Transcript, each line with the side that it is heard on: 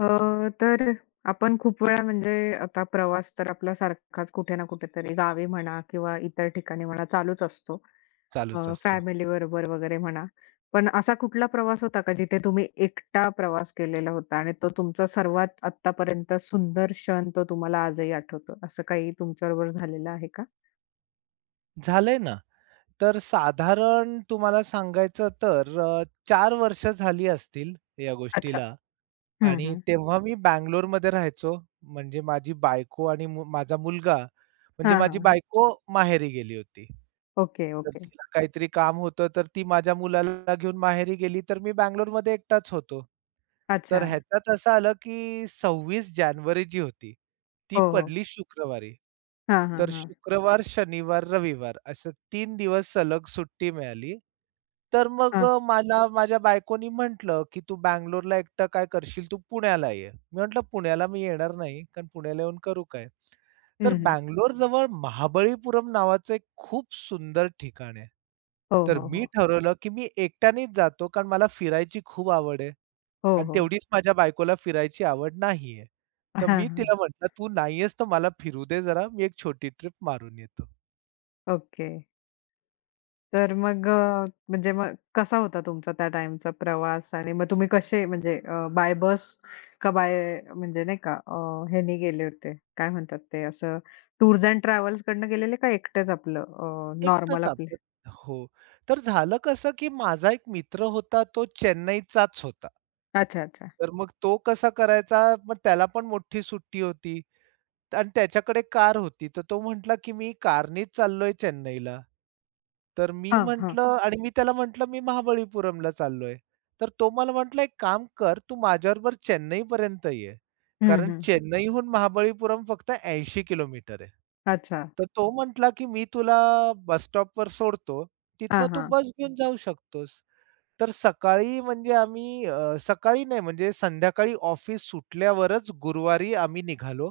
left: तर आपण खूप वेळा म्हणजे आता प्रवास तर आपला सारखाच कुठे ना कुठेतरी गावी म्हणा किंवा इतर ठिकाणी म्हणा चालूच असतो.
right: चालूच असतो.
left: फॅमिली बरोबर वगैरे म्हणा. पण असा कुठला प्रवास होता का जिथे तुम्ही एकटा प्रवास केलेला होता आणि तो तुमचा सर्वात आत्तापर्यंत सुंदर क्षण तो तुम्हाला आजही आठवतो? असं काही तुमच्याबरोबर झालेलं आहे का?
right: झालंय ना. तर साधारण तुम्हाला सांगायचं तर 4 वर्ष झाली असतील या
left: अच्छा.
right: गोष्टीला
left: हं,
right: आणि
left: हं.
right: तेव्हा मी बंगलोरमध्ये राहायचो. म्हणजे माझी बायको आणि माझा मुलगा म्हणजे
left: हां, हां,
right: माझी
left: हां.
right: बायको माहेरी गेली होती.
left: ओके,
right: तर
left: ओके.
right: तिला काहीतरी काम होतं, तर ती माझ्या मुलाला घेऊन माहेरी गेली, तर मी बंगलोरमध्ये एकटाच होतो. तर
left: अच्छा.
right: ह्याच्यात असं आलं, की 26 जानेवारी जी होती ती
left: हो, हो.
right: पडली शुक्रवारी.
left: हां, हां,
right: तर
left: हां.
right: शुक्रवार, शनिवार, रविवार असं तीन दिवस सलग सुट्टी मिळाली. तर मग
left: हां.
right: मला माझ्या बायकोनी म्हटलं, "की तू बंगलोरला एकटं काय करशील? तू पुण्याला ये." मी म्हटलं, "पुण्याला मी येणार नाही, कारण पुण्याला येऊन करू काय?" तर
left: हं, हं.
right: बंगलोरजवळ महाबळीपुरम नावाचं एक खूप सुंदर ठिकाण आहे.
left: हो,
right: तर
left: हो,
right: मी
left: हो.
right: ठरवलं, की मी एकट्यानेच जातो, कारण मला फिरायची खूप आवड आहे
left: हो,
right: आणि
left: हो.
right: तेवढीच माझ्या बायकोला फिरायची आवड नाहीये.
left: हां,
right: तर मी
left: हां.
right: तिला म्हटलं, "तू नाही आहेस तर मला फिरू दे जरा, मी एक छोटी ट्रिप मारून येतो."
left: ओके. तर मग म्हणजे मग कसा होता तुमचा त्या टाईमचा प्रवास आणि मग तुम्ही कसे म्हणजे बाय बस का बाय म्हणजे नाही का ह्याने गेले होते, काय म्हणतात ते असं टूर्स अँड ट्रॅव्हल्स कडनं गेलेले का एकटेच आपलं नॉर्मल
right: एकटंच
left: आपले?
right: आपण. तर हो. तर झालं कसं, की माझा एक मित्र होता, तो चेन्नईचाच होता.
left: अच्छा, अच्छा.
right: तर मग तो कसा करायचा, मग त्याला पण मोठी सुट्टी होती. आणि त्याच्याकडे कार होती. तर तो म्हटला, की "मी कारनीच चाललोय चेन्नईला." तर मी
left: हां, हां.
right: म्हटलं आणि मी त्याला म्हटलं, "मी महाबळीपुरमला चाललोय." तर तो मला म्हटला, "एक काम कर, तू माझ्याबरोबर चेन्नईपर्यंत ये."
left: हं,
right: कारण
left: हं.
right: चेन्नईहून महाबळीपुरम फक्त 80 किलोमीटर आहे.
left: अच्छा.
right: तर तो म्हटला, "की मी तुला बस स्टॉपवर सोडतो. तिथनं
left: हां,
right: तू
left: हां.
right: बस घेऊन जाऊ शकतोस." तर सकाळी म्हणजे आम्ही सकाळी नाही म्हणजे संध्याकाळी ऑफिस सुटल्यावरच गुरुवारी आम्ही निघालो.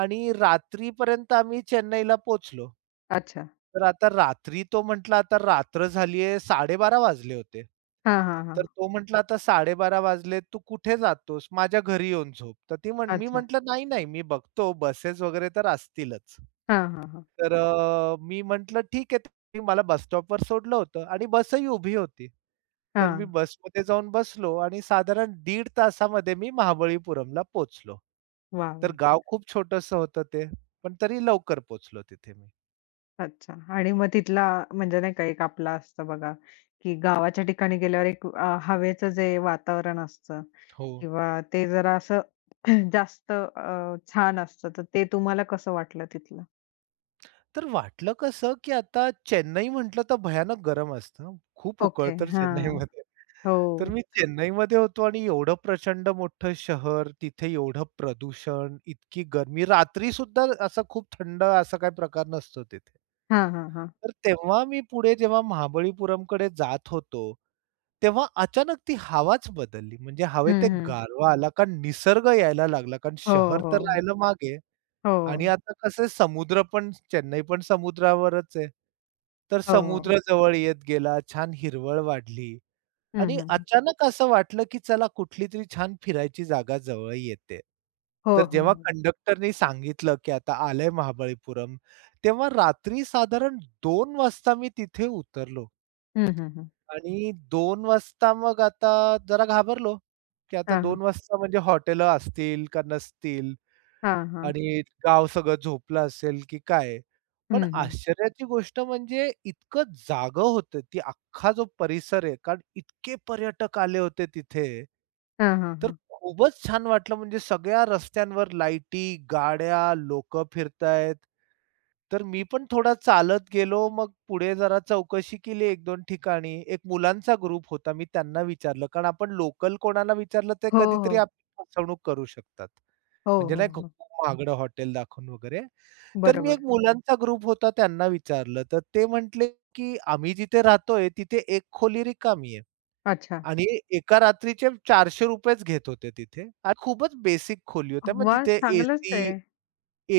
right: आणि रात्रीपर्यंत आम्ही चेन्नईला पोहोचलो.
left: अच्छा.
right: तर आता रात्री तो म्हटला, "आता रात्र झाली आहे." 12:30 वाजले होते.
left: हां, हां,
right: तर
left: हां.
right: तो म्हटला, "आता 12:30 वाजले, तू कुठे जातोस? माझ्या घरी येऊन झोप." तर ती म्हण मी
left: अच्छा.
right: म्हटलं, "नाही, नाही, मी बघतो बसेस वगैरे तर असतीलच."
left: हां, हां, हां.
right: तर मी म्हटलं ठीक आहे. त्यांनी मला बस स्टॉपवर सोडलं होतं आणि बसही उभी होती. तर मी
left: हां.
right: बसमध्ये जाऊन बसलो आणि साधारण 1.5 तासामध्ये मी महाबळीपुरमला पोहोचलो.
left: वाह!
right: तर
left: वाह!
right: गाव खूप छोटंसं होतं ते, पण तरी लवकर पोहोचलो तिथे मी.
left: अच्छा आणि मग तिथला म्हणजे नाही का एक आपला असतं बघा, की गावाच्या ठिकाणी गेल्यावर एक हवेचं जे वातावरण असतं
right: हो.
left: किंवा ते जरा असं जास्त छान असतं, तर ते तुम्हाला कसं वाटलं तिथलं?
right: तर वाटलं कसं, की आता चेन्नई म्हटलं तर भयानक गरम असतं. खूप
left: ओके.
right: उकळतं तर
left: हां.
right: चेन्नईमध्ये.
left: हो.
right: तर मी चेन्नईमध्ये होतो आणि एवढं प्रचंड मोठं शहर, तिथे एवढं प्रदूषण, इतकी गरमी. रात्रीसुद्धा असा खूप थंड असा काही प्रकार नसतो तिथे.
left: हां, हां, हां.
right: तर तेव्हा मी पुढे जेव्हा महाबळीपुरमकडे जात होतो, तेव्हा अचानक ती हवाच बदलली. म्हणजे हवेत
left: हं,
right: एक
left: हं.
right: गारवा आला, कारण निसर्ग यायला लागला. कारण
left: हो,
right: शहर
left: हो.
right: तर राहिलं मागे.
left: हो.
right: आणि आता कसं समुद्र पण चेन्नई पण समुद्रावरच आहे. तर
left: हो.
right: समुद्र जवळ येत गेला, छान हिरवळ वाढली
left: हं,
right: आणि
left: हं, हं.
right: अचानक असं वाटलं, की चला कुठली तरी छान फिरायची जागा जवळ येते.
left: हो,
right: तर
left: हो.
right: जेव्हा
left: हो.
right: कंडक्टरनी सांगितलं, की आता आलंय महाबळीपुरम, तेव्हा रात्री साधारण 2:00 वाजता मी तिथे उतरलो
left: हं, हं, हं.
right: आणि 2:00 वाजता मग आता जरा घाबरलो, की आता
left: हां, हां.
right: 2:00 वाजता म्हणजे हॉटेलं असतील का नसतील?
left: हां, हां.
right: आणि गाव सगळं झोपलं असेल की काय. पण
left: हं, हं.
right: आश्चर्याची गोष्ट म्हणजे इतकं जागं होतं, ती अख्खा जो परिसर आहे, कारण इतके पर्यटक आले होते तिथे.
left: हां, हां,
right: तर
left: हां.
right: खूपच छान वाटलं म्हणजे सगळ्या रस्त्यांवर लाईटी, गाड्या, लोकं फिरतायत. तर मी पण थोडा चालत गेलो. मग पुढे जरा चौकशी केली एक दोन ठिकाणी. एक मुलांचा ग्रुप होता. मी त्यांना विचारलं, कारण आपण लोकल कोणाला विचारलं ते
left: हो,
right: कधीतरी
left: हो.
right: आपली फसवणूक करू शकतात.
left: हो,
right: म्हणजे
left: हो,
right: नाही का
left: हो.
right: खूप महागडं हॉटेल दाखवून वगैरे. तर मी एक
left: बरोबर.
right: मुलांचा ग्रुप होता त्यांना विचारलं. तर ते म्हटले, की "आम्ही जिथे राहतोय तिथे एक खोली रिकामी आहे."
left: अच्छा.
right: आणि एका रात्रीचे ₹400च घेत होते तिथे आणि खूपच बेसिक खोली होत्या. मग
left: वाह!
right: तिथे
left: चांगलंच
right: एसी
left: आहे.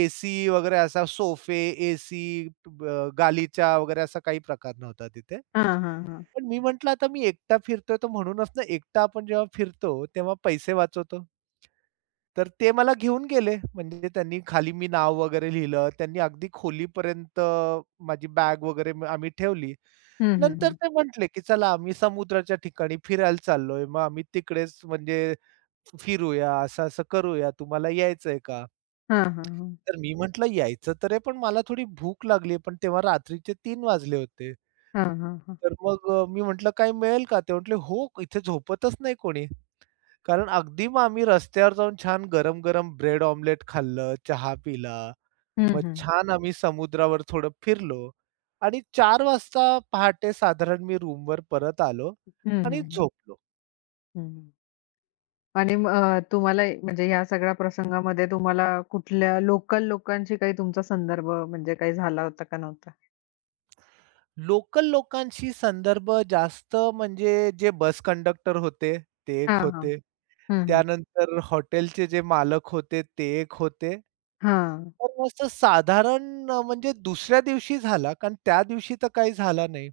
right: एसी वगैरे असा सोफे, एसी, गालिचा वगैरे असा काही प्रकार नव्हता तिथे.
left: हां, हां, हां.
right: पण मी म्हटलं आता मी एकटा फिरतोय तर म्हणूनच ना एकटा आपण जेव्हा फिरतो तेव्हा पैसे वाचवतो. तर ते मला घेऊन गेले. म्हणजे त्यांनी खाली मी नाव वगैरे लिहिलं. त्यांनी अगदी खोलीपर्यंत माझी बॅग वगैरे आम्ही ठेवली.
left: हं, हं,
right: नंतर
left: हं.
right: ते म्हटले, की "चला आम्ही समुद्राच्या ठिकाणी फिरायला चाललोय. मग आम्ही तिकडेच म्हणजे फिरूया, असं-असं करूया. तुम्हाला यायचंय का?"
left: हां, हां, हां.
right: तर मी म्हटलं यायचं तर आहे, पण मला थोडी भूक लागली आहे. पण तेव्हा रात्रीचे 3 वाजले होते.
left: हां, हां, हां.
right: तर मग मी म्हटलं, "काही मिळेल का?" ते म्हटले, "हो, इथे झोपतच नाही कोणी." कारण अगदी मग आम्ही रस्त्यावर जाऊन छान गरम-गरम ब्रेड ऑमलेट खाल्लं, चहा पिला.
left: हं,
right: मग
left: हं.
right: छान आम्ही समुद्रावर थोडं फिरलो आणि 4 वाजता पहाटे साधारण मी रूमवर परत आलो
left: हं, हं,
right: आणि
left: हं.
right: झोपलो.
left: आणि मग तुम्हाला म्हणजे या सगळ्या प्रसंगामध्ये तुम्हाला कुठल्या लोकल लोकांशी काही तुमचा संदर्भ म्हणजे काही झाला होता का नव्हता?
right: लोकल लोकांशी संदर्भ जास्त म्हणजे जे बस कंडक्टर होते, ते एक
left: हां, हां.
right: होते.
left: हं, हं.
right: त्यानंतर हॉटेलचे जे मालक होते, ते एक होते.
left: हां.
right: तर असं साधारण म्हणजे दुसऱ्या दिवशी झाला, कारण त्या दिवशी तर काही झाला नाही.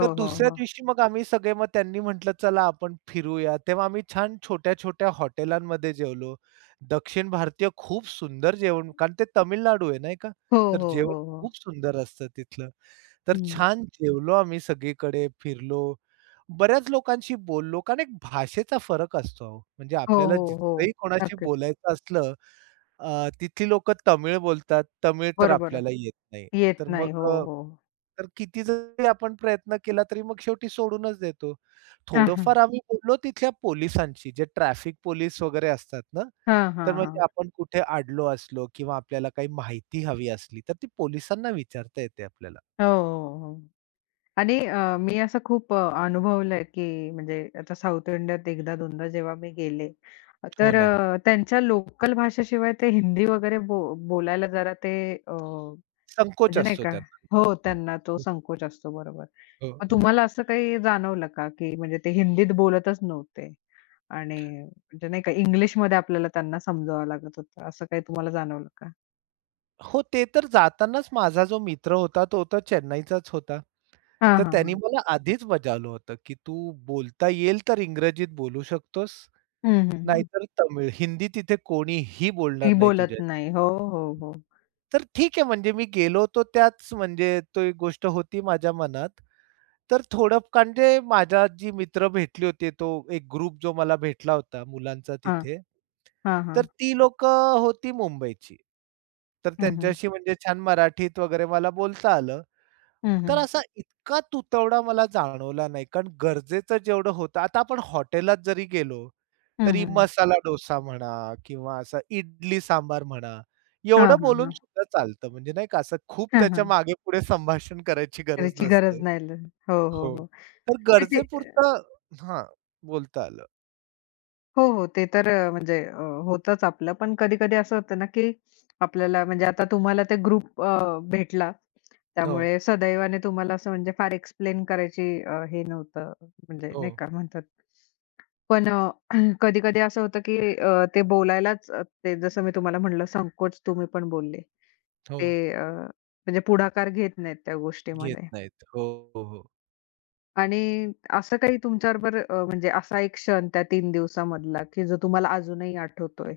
right: तर
left: हो,
right: दुसऱ्या
left: हो.
right: दिवशी मग आम्ही सगळे मग त्यांनी म्हटलं, "चला आपण फिरूया." तेव्हा आम्ही छान छोट्या-छोट्या हॉटेलांमध्ये जेवलो. दक्षिण भारतीय खूप सुंदर जेवण कारण ते तामिळनाडू आहे नाही का?
left: हो,
right: तर
left: हो,
right: जेवण
left: हो, हो.
right: खूप सुंदर असतं तिथलं. तर
left: हं.
right: छान जेवलो आम्ही सगळीकडे फिरलो. बऱ्याच लोकांशी बोललो कारण एक भाषेचा फरक असतो अहो. म्हणजे
left: हो,
right: आपल्याला
left: हो, हो.
right: जिथंही कोणाशी
left: नक्कीच.
right: बोलायचं असलं तिथली लोकं तमिळ बोलतात. तमिळ तर
left: बरोबर.
right: आपल्याला येत नाही.
left: येत
right: तर मग
left: नाही. हो, हो.
right: तर किती जरी आपण प्रयत्न केला तरी मग शेवटी सोडूनच देतो.
left: हां, हां.
right: थोडंफार आम्ही बोललो तिथल्या पोलिसांशी, जे ट्रॅफिक पोलीस वगैरे असतात ना,
left: हां,
right: तर
left: हां,
right: म्हणजे
left: हां.
right: आपण कुठे अडलो असलो किंवा आपल्याला काही माहिती हवी असली, तर ती पोलिसांना विचारता येते आपल्याला.
left: हो, हो, हो. आणि मी असं खूप अनुभवलंय, की म्हणजे आता साउथ इंडियात 1दा-2दा जेव्हा मी गेले,
right: हो
left: तर
right: ना.
left: त्यांच्या लोकल भाषेशिवाय ते हिंदी वगैरे बोलायला जरा ते अ,
right: संकोच
left: म्हणजे नाही
right: असतो
left: का
right: त्यांना.
left: हो, त्यांना तो
right: हो.
left: संकोच असतो बरोबर.
right: हो,
left: मग तुम्हाला असं काही जाणवलं का, की म्हणजे ते हिंदीत बोलतच नव्हते आणि म्हणजे नाही का इंग्लिशमध्ये आपल्याला त्यांना समजवावं लागत होतं, असं काही तुम्हाला जाणवलं का?
right: हो, ते तर जातानाच माझा जो मित्र होता, तो तर चेन्नईचाच होता.
left: हां,
right: तर
left: हां,
right: त्यांनी
left: हां.
right: मला आधीच बजावलं होतं, की "तू बोलता येईल तर इंग्रजीत बोलू शकतोस,
left: हं,
right: हं.
left: हं, हं.
right: नाहीतर तमिळ. हिंदी तिथे कोणीही
left: ती
right: बोलणार नाही
left: बोलत
right: तुझ्याशी."
left: नाही. हो, हो, हो.
right: तर ठीक आहे म्हणजे मी गेलो होतो त्याच म्हणजे ती गोष्ट होती माझ्या मनात. तर थोडं म्हणजे माझ्या जी मित्र भेटली होती, तो एक ग्रुप जो मला भेटला होता मुलांचा
left: हां,
right: तिथे.
left: हां,
right: तर
left: हां.
right: ती लोकं होती मुंबईची. तर
left: हं, हं.
right: त्यांच्याशी म्हणजे छान मराठीत वगैरे मला बोलता आलं.
left: हं,
right: तर
left: हं.
right: असा इतका तुतवडा मला जाणवला नाही, कारण गरजेचं जेवढं होतं आता आपण हॉटेलात जरी गेलो,
left: हं,
right: तरी
left: हं.
right: मसाला डोसा म्हणा किंवा असा इडली सांबार म्हणा,
left: हां,
right: एवढं
left: हां,
right: बोलून
left: हां.
right: सुद्धा चालतं. म्हणजे नाही का असं खूप
left: हां,
right: त्याच्या
left: हां.
right: मागे-पुढे संभाषण करायची गरज
left: त्याची
right: नसते.
left: गरज नाही ल हो, हो,
right: हो.
left: हो.
right: तर
left: नाही ते
right: गरजेपुरतं हां, बोलता आलं.
left: हो, हो. ते तर होतंच आपलं. पण कधी-कधी असं होतं ना, की आपल्याला म्हणजे आता तुम्हाला ते ग्रुप भेटला.
right: हो,
left: त्यामुळे सदैवाने तुम्हाला असं म्हणजे फार एक्सप्लेन करायची हे नव्हतं म्हणजे
right: हो,
left: नाही का म्हणतात. पण कधी-कधी असं होतं, की ते बोलायलाच ते जसं मी तुम्हाला म्हटलं संकोच तुम्ही पण बोलले. ते
right: हो.
left: अ, म्हणजे पुढाकार घेत नाहीत त्या
right: घेत
left: गोष्टीमध्ये.
right: नाहीत. हो, हो, हो.
left: आणि असं काही तुमच्याबरोबर म्हणजे असा एक क्षण त्या 3 दिवसामधला, की जो तुम्हाला अजूनही आठवतोय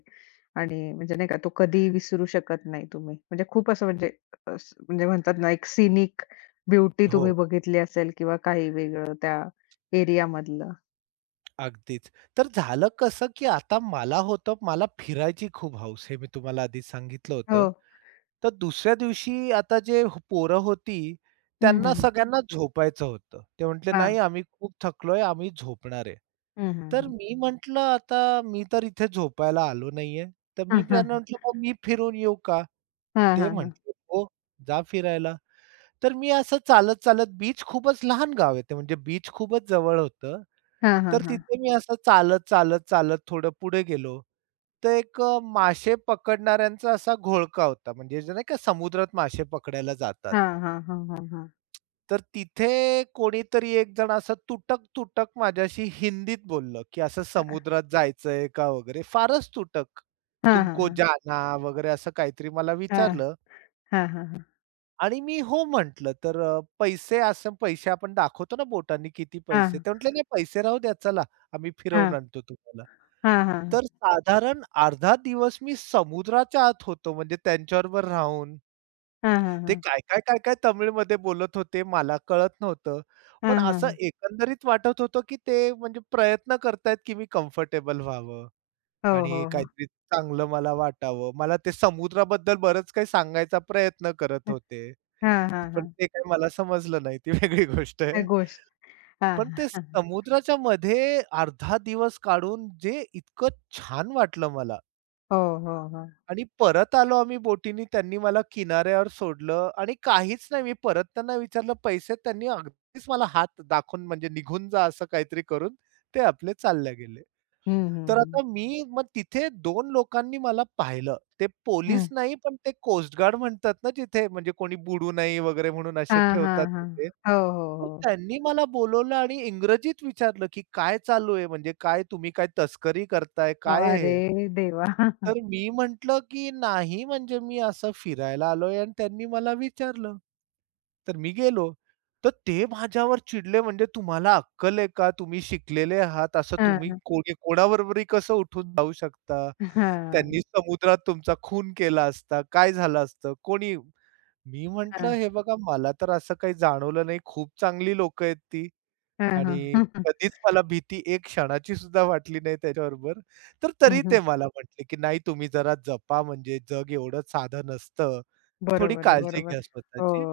left: आणि म्हणजे नाही का तो कधीही विसरू शकत नाही तुम्ही? म्हणजे खूप असं म्हणजे अस म्हणजे म्हणतात ना एक सिनिक ब्युटी
right: हो,
left: तुम्ही बघितली असेल किंवा काही वेगळं त्या एरियामधलं?
right: अगदीच. तर झालं कसं, की आता मला होतं, मला फिरायची खूप हौस. हे मी तुम्हाला आधी सांगितलं
left: हो.
right: होतं. तर दुसऱ्या दिवशी आता जे पोरं होती,
left: हं, हं,
right: त्यांना
left: हं.
right: सगळ्यांना झोपायचं होतं. ते म्हटले,
left: हां.
right: "नाही, आम्ही खूप थकलोय, आम्ही झोपणार आहे."
left: हं, हं,
right: तर
left: हं.
right: मी म्हटलं, "आता मी तर इथे झोपायला आलो नाहीये." तर मी
left: हां,
right: त्यांना
left: हां.
right: म्हटलं, "मग मी फिरून येऊ का?"
left: हां,
right: ते
left: हां, हां.
right: म्हटले, "हो, जा फिरायला." तर मी असं चालत-चालत बीच खूपच लहान गाव आहे ते म्हणजे बीच खूपच जवळ होतं.
left: हां, हां,
right: तर
left: हां.
right: तिथे मी असं चालत, चालत, चालत थोडं पुढे गेलो. तर एक मासे पकडणाऱ्यांचा असा घोळका होता. म्हणजे जे नाही का समुद्रात मासे पकडायला जातात.
left: हां, हां, हां, हां, हां.
right: तर तिथे कोणीतरी एक जण असं तुटक-तुटक माझ्याशी हिंदीत बोललं, की असं समुद्रात जायचंय का वगैरे? फारच तुटक.
left: हां, हां,
right: तुमको
left: हां.
right: जाना वगैरे असं काहीतरी मला
left: हां,
right: विचारलं
left: हां, हां, हां.
right: आणि मी हो म्हटलं. तर पैसे आपण दाखवतो ना बोटांनी किती
left: हां,
right: पैसे?
left: हां.
right: ते म्हटले, "नाही पैसे राहू द्या चला, आम्ही फिरवून आणतो तुम्हाला."
left: हां, हां, हां.
right: तर साधारण अर्धा दिवस मी समुद्राच्या आत होतो म्हणजे त्यांच्याबरोबर राहून. ते
left: हां,
right: काय तमिळमध्ये बोलत होते मला कळत नव्हतं. पण असं एकंदरीत वाटत होतं, की ते म्हणजे प्रयत्न करतायत, की मी कम्फर्टेबल व्हावं
left: हो,
right: आणि
left: हो, हो.
right: काहीतरी चांगलं मला वाटावं. मला ते समुद्राबद्दल बरंच काही सांगायचा प्रयत्न करत होते.
left: हां, हां,
right: पण
left: हां.
right: ते काही मला समजलं नाही ती वेगळी गोष्ट
left: त्या
right: आहे.
left: गोष्ट. हां,
right: पण
left: हां,
right: ते
left: हां.
right: समुद्राच्या मध्ये अर्धा दिवस काढून जे इतकं छान वाटलं मला
left: हो, हो, हो.
right: आणि परत आलो आम्ही बोटीनी. त्यांनी मला किनाऱ्यावर सोडलं आणि काहीच नाही. मी परत त्यांना विचारलं पैसे. त्यांनी अगदीच मला हात दाखवून म्हणजे निघून जा असं काहीतरी करून ते आपले चालल्या गेले.
left: हं, हं,
right: तर
left: हं.
right: आता मी मग तिथे 2 लोकांनी मला पाहिलं. ते
left: हं.
right: पोलीस नाही, पण ते कोस्ट गार्ड म्हणतात ना जिथे म्हणजे कोणी बुडू नये वगैरे म्हणून असे
left: हां, हां,
right: ठेवतात
left: हां.
right: तिथे.
left: हो, हो,
right: तर
left: हो.
right: त्यांनी मला बोलवलं आणि इंग्रजीत विचारलं, की "काय चालू आहे? म्हणजे काय तुम्ही काय तस्करी करताय? काय आहे हे?"
left: अरे देवा!
right: तर मी म्हटलं, की "नाही, म्हणजे मी असं फिरायला आलोय" आणि त्यांनी मला विचारलं. तर मी गेलो. तर ते माझ्यावर चिडले म्हणजे तुम्हाला अक्कल आहे का? तुम्ही शिकलेले आहात. असं तुम्ही
left: हां,
right: कोणी कोणाबरोबरही कसं उठून जाऊ शकता?
left: हां,
right: त्यांनी
left: हां,
right: समुद्रात तुमचा खून केला असता, काय झालं असतं? कोणी मी म्हटलं, "हे बघा मला तर असं काही जाणवलं नाही. खूप चांगली लोकं आहेत ती
left: हां,
right: आणि
left: हां.
right: कधीच मला भीती एक क्षणाची सुद्धा वाटली नाही त्याच्याबरोबर." तर
left: हं,
right: तरी
left: हं.
right: ते मला म्हटले, की "नाही तुम्ही जरा जपा म्हणजे जग एवढं साधं नसतं." थोडी
left: बरोबर आहे,
right: काळजी
left: बरोबर
right: घ्या
left: आहे. हो,
right: स्वतःची.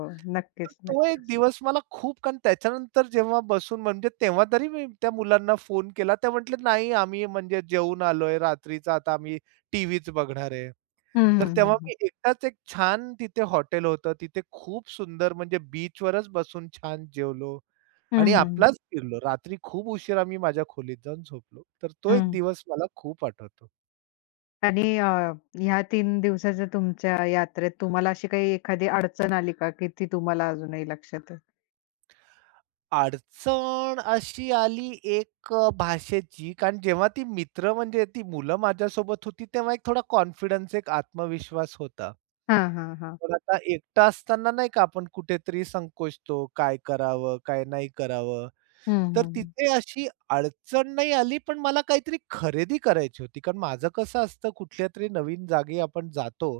right: तर
left: नक्कीच,
right: तो एक
left: नक्कीच.
right: दिवस मला खूप कारण त्याच्यानंतर जेव्हा बसून म्हणजे तेव्हा तरी मी त्या मुलांना फोन केला. ते म्हटले, "नाही आम्ही म्हणजे जेवून आलोय रात्रीचा आता आम्ही टीव्हीच बघणार आहे."
left: हं,
right: तर
left: हं,
right: तेव्हा
left: हं, हं.
right: मी एकटाच एक छान तिथे हॉटेल होतं. तिथे खूप सुंदर म्हणजे बीचवरच बसून छान जेवलो
left: हं,
right: आणि
left: हं, हं.
right: आपलाच फिरलो. रात्री खूप उशिरा मी माझ्या खोलीत जाऊन झोपलो. तर तो एक दिवस मला खूप आठवतो.
left: आणि ह्या 3 दिवसाच्या तुमच्या यात्रेत तुम्हाला अशी काही एखादी अडचण आली का, की ती तुम्हाला अजूनही लक्षात आहे?
right: अडचण अशी आली एक भाषेची, कारण जेव्हा ती मित्र म्हणजे ती मुलं माझ्यासोबत होती, तेव्हा एक थोडा कॉन्फिडन्स, एक आत्मविश्वास होता.
left: हां, हां, हां.
right: पण आता एकटा असताना नाही का आपण कुठेतरी संकोचतो, काय करावं, काय नाही करावं.
left: हं, हं,
right: तर
left: हं.
right: तिथे अशी अडचण नाही आली, पण मला काहीतरी खरेदी करायची होती. कारण माझं कसं असतं, कुठल्यातरी नवीन जागी आपण जातो,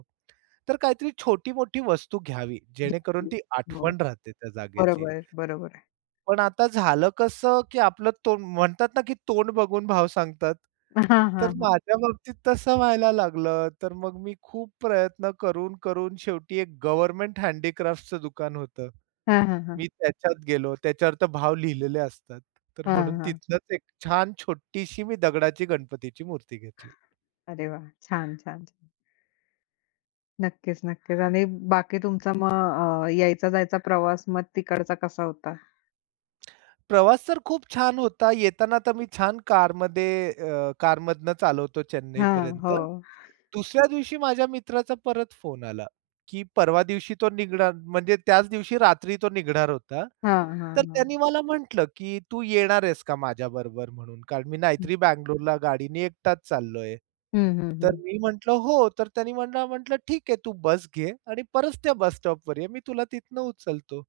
right: तर काहीतरी छोटी-मोठी वस्तू घ्यावी, जेणेकरून ती
left: हो,
right: आठवण राहते त्या जागेची.
left: बरोबर, बरोबर.
right: पण आता झालं कसं, की आपलं तोंड म्हणतात ना, की तोंड बघून भाव सांगतात.
left: हां,
right: तर
left: हां, हां.
right: माझ्या बाबतीत तसं व्हायला लागलं. तर मग मी खूप प्रयत्न करून शेवटी एक गव्हर्नमेंट हँडीक्राफ्टचं दुकान होतं.
left: हां, हां, हां.
right: मी त्याच्यात गेलो. त्याच्यावर तर भाव लिहिलेले असतात. तर
left: हां,
right: म्हणून
left: हां.
right: तिथनंच एक छान छोटीशी मी दगडाची गणपतीची मूर्ती घेतली.
left: अरे वाह! छान, छान, छान. नक्कीच, नक्कीच. आणि बाकी तुमचा मग यायचा-जायचा प्रवास मग तिकडचा कसा होता?
right: प्रवास तर खूप छान होता. येताना तर मी छान कारमध्ये कारमधनं चालवतो
left: हां,
right: चेन्नईपर्यंत.
left: हो.
right: दुसऱ्या दिवशी माझ्या मित्राचा परत फोन आला, की परवा दिवशी तो निघणार म्हणजे त्याच दिवशी रात्री तो निघणार होता.
left: हां, हां,
right: तर
left: हां.
right: त्यांनी मला म्हटलं, की "तू येणार आहेस का माझ्याबरोबर?" म्हणून. कारण मी
left: हं.
right: नाहीतरी बंगलोरला गाडीने एकटाच चाललोय.
left: हं, हं,
right: तर
left: हं.
right: मी म्हटलं, "हो." तर त्यांनी मला म्हटलं, "ठीक आहे, तू बस घे आणि परत त्या बस स्टॉपवर ये. मी तुला तिथनं उचलतो."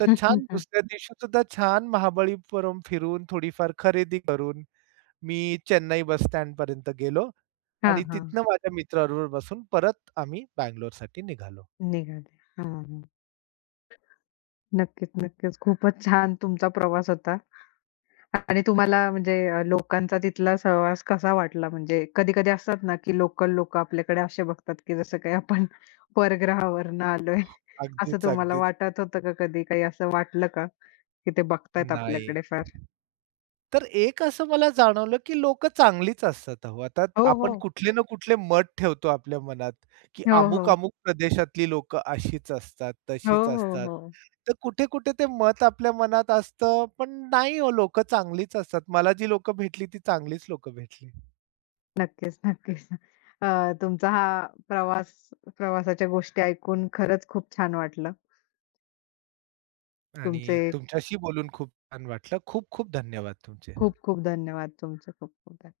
right: तर छान दुसऱ्या दिवशी सुद्धा छान महाबळीपुरम फिरून, थोडीफार खरेदी करून, मी चेन्नई बस स्टँडपर्यंत गेलो
left: हां,
right: आणि
left: हां.
right: तिथनं माझ्या मित्राबरोबर बसून परत आम्ही बंगलोरसाठी निघालो.
left: निघाले. हां, हां. नक्कीच, नक्कीच. खूपच छान तुमचा प्रवास होता. आणि तुम्हाला म्हणजे लोकांचा तिथला सहवास कसा वाटला? म्हणजे कधी-कधी असतात ना, की लोकल लोकं आपल्याकडे असे बघतात, की जसं काही आपण परग्रहावरून आलोय. असं
right: अगदीच,
left: तुम्हाला
right: अगदीच.
left: वाटत होतं का कधी? काही असं वाटलं का, की ते बघतायत
right: नाही.
left: आपल्याकडे फार?
right: तर एक असं मला जाणवलं, की लोकं चांगलीच असतात अहो. आता
left: हो,
right: आपण
left: हो.
right: कुठले ना कुठले मत ठेवतो आपल्या मनात, की
left: हो, हो.
right: अमुक-अमुक प्रदेशातली लोकं अशीच असतात,
left: हो,
right: तशीच
left: हो,
right: असतात.
left: हो.
right: तर कुठे-कुठे ते मत आपल्या मनात असतं, पण नाही हो लोकं चांगलीच असतात. मला जी लोकं भेटली ती चांगलीच लोकं भेटली.
left: नक्कीच, नक्कीच. अ, तुमचा हा प्रवास प्रवासाच्या गोष्टी ऐकून खरंच खूप छान वाटलं.
right: आणि
left: तुमचे
right: तुमच्याशी बोलून खूप छान वाटलं. खूप-खूप धन्यवाद तुमचे.
left: खूप खूप धन्यवाद. तुमचे खूप खूप धन्यवाद.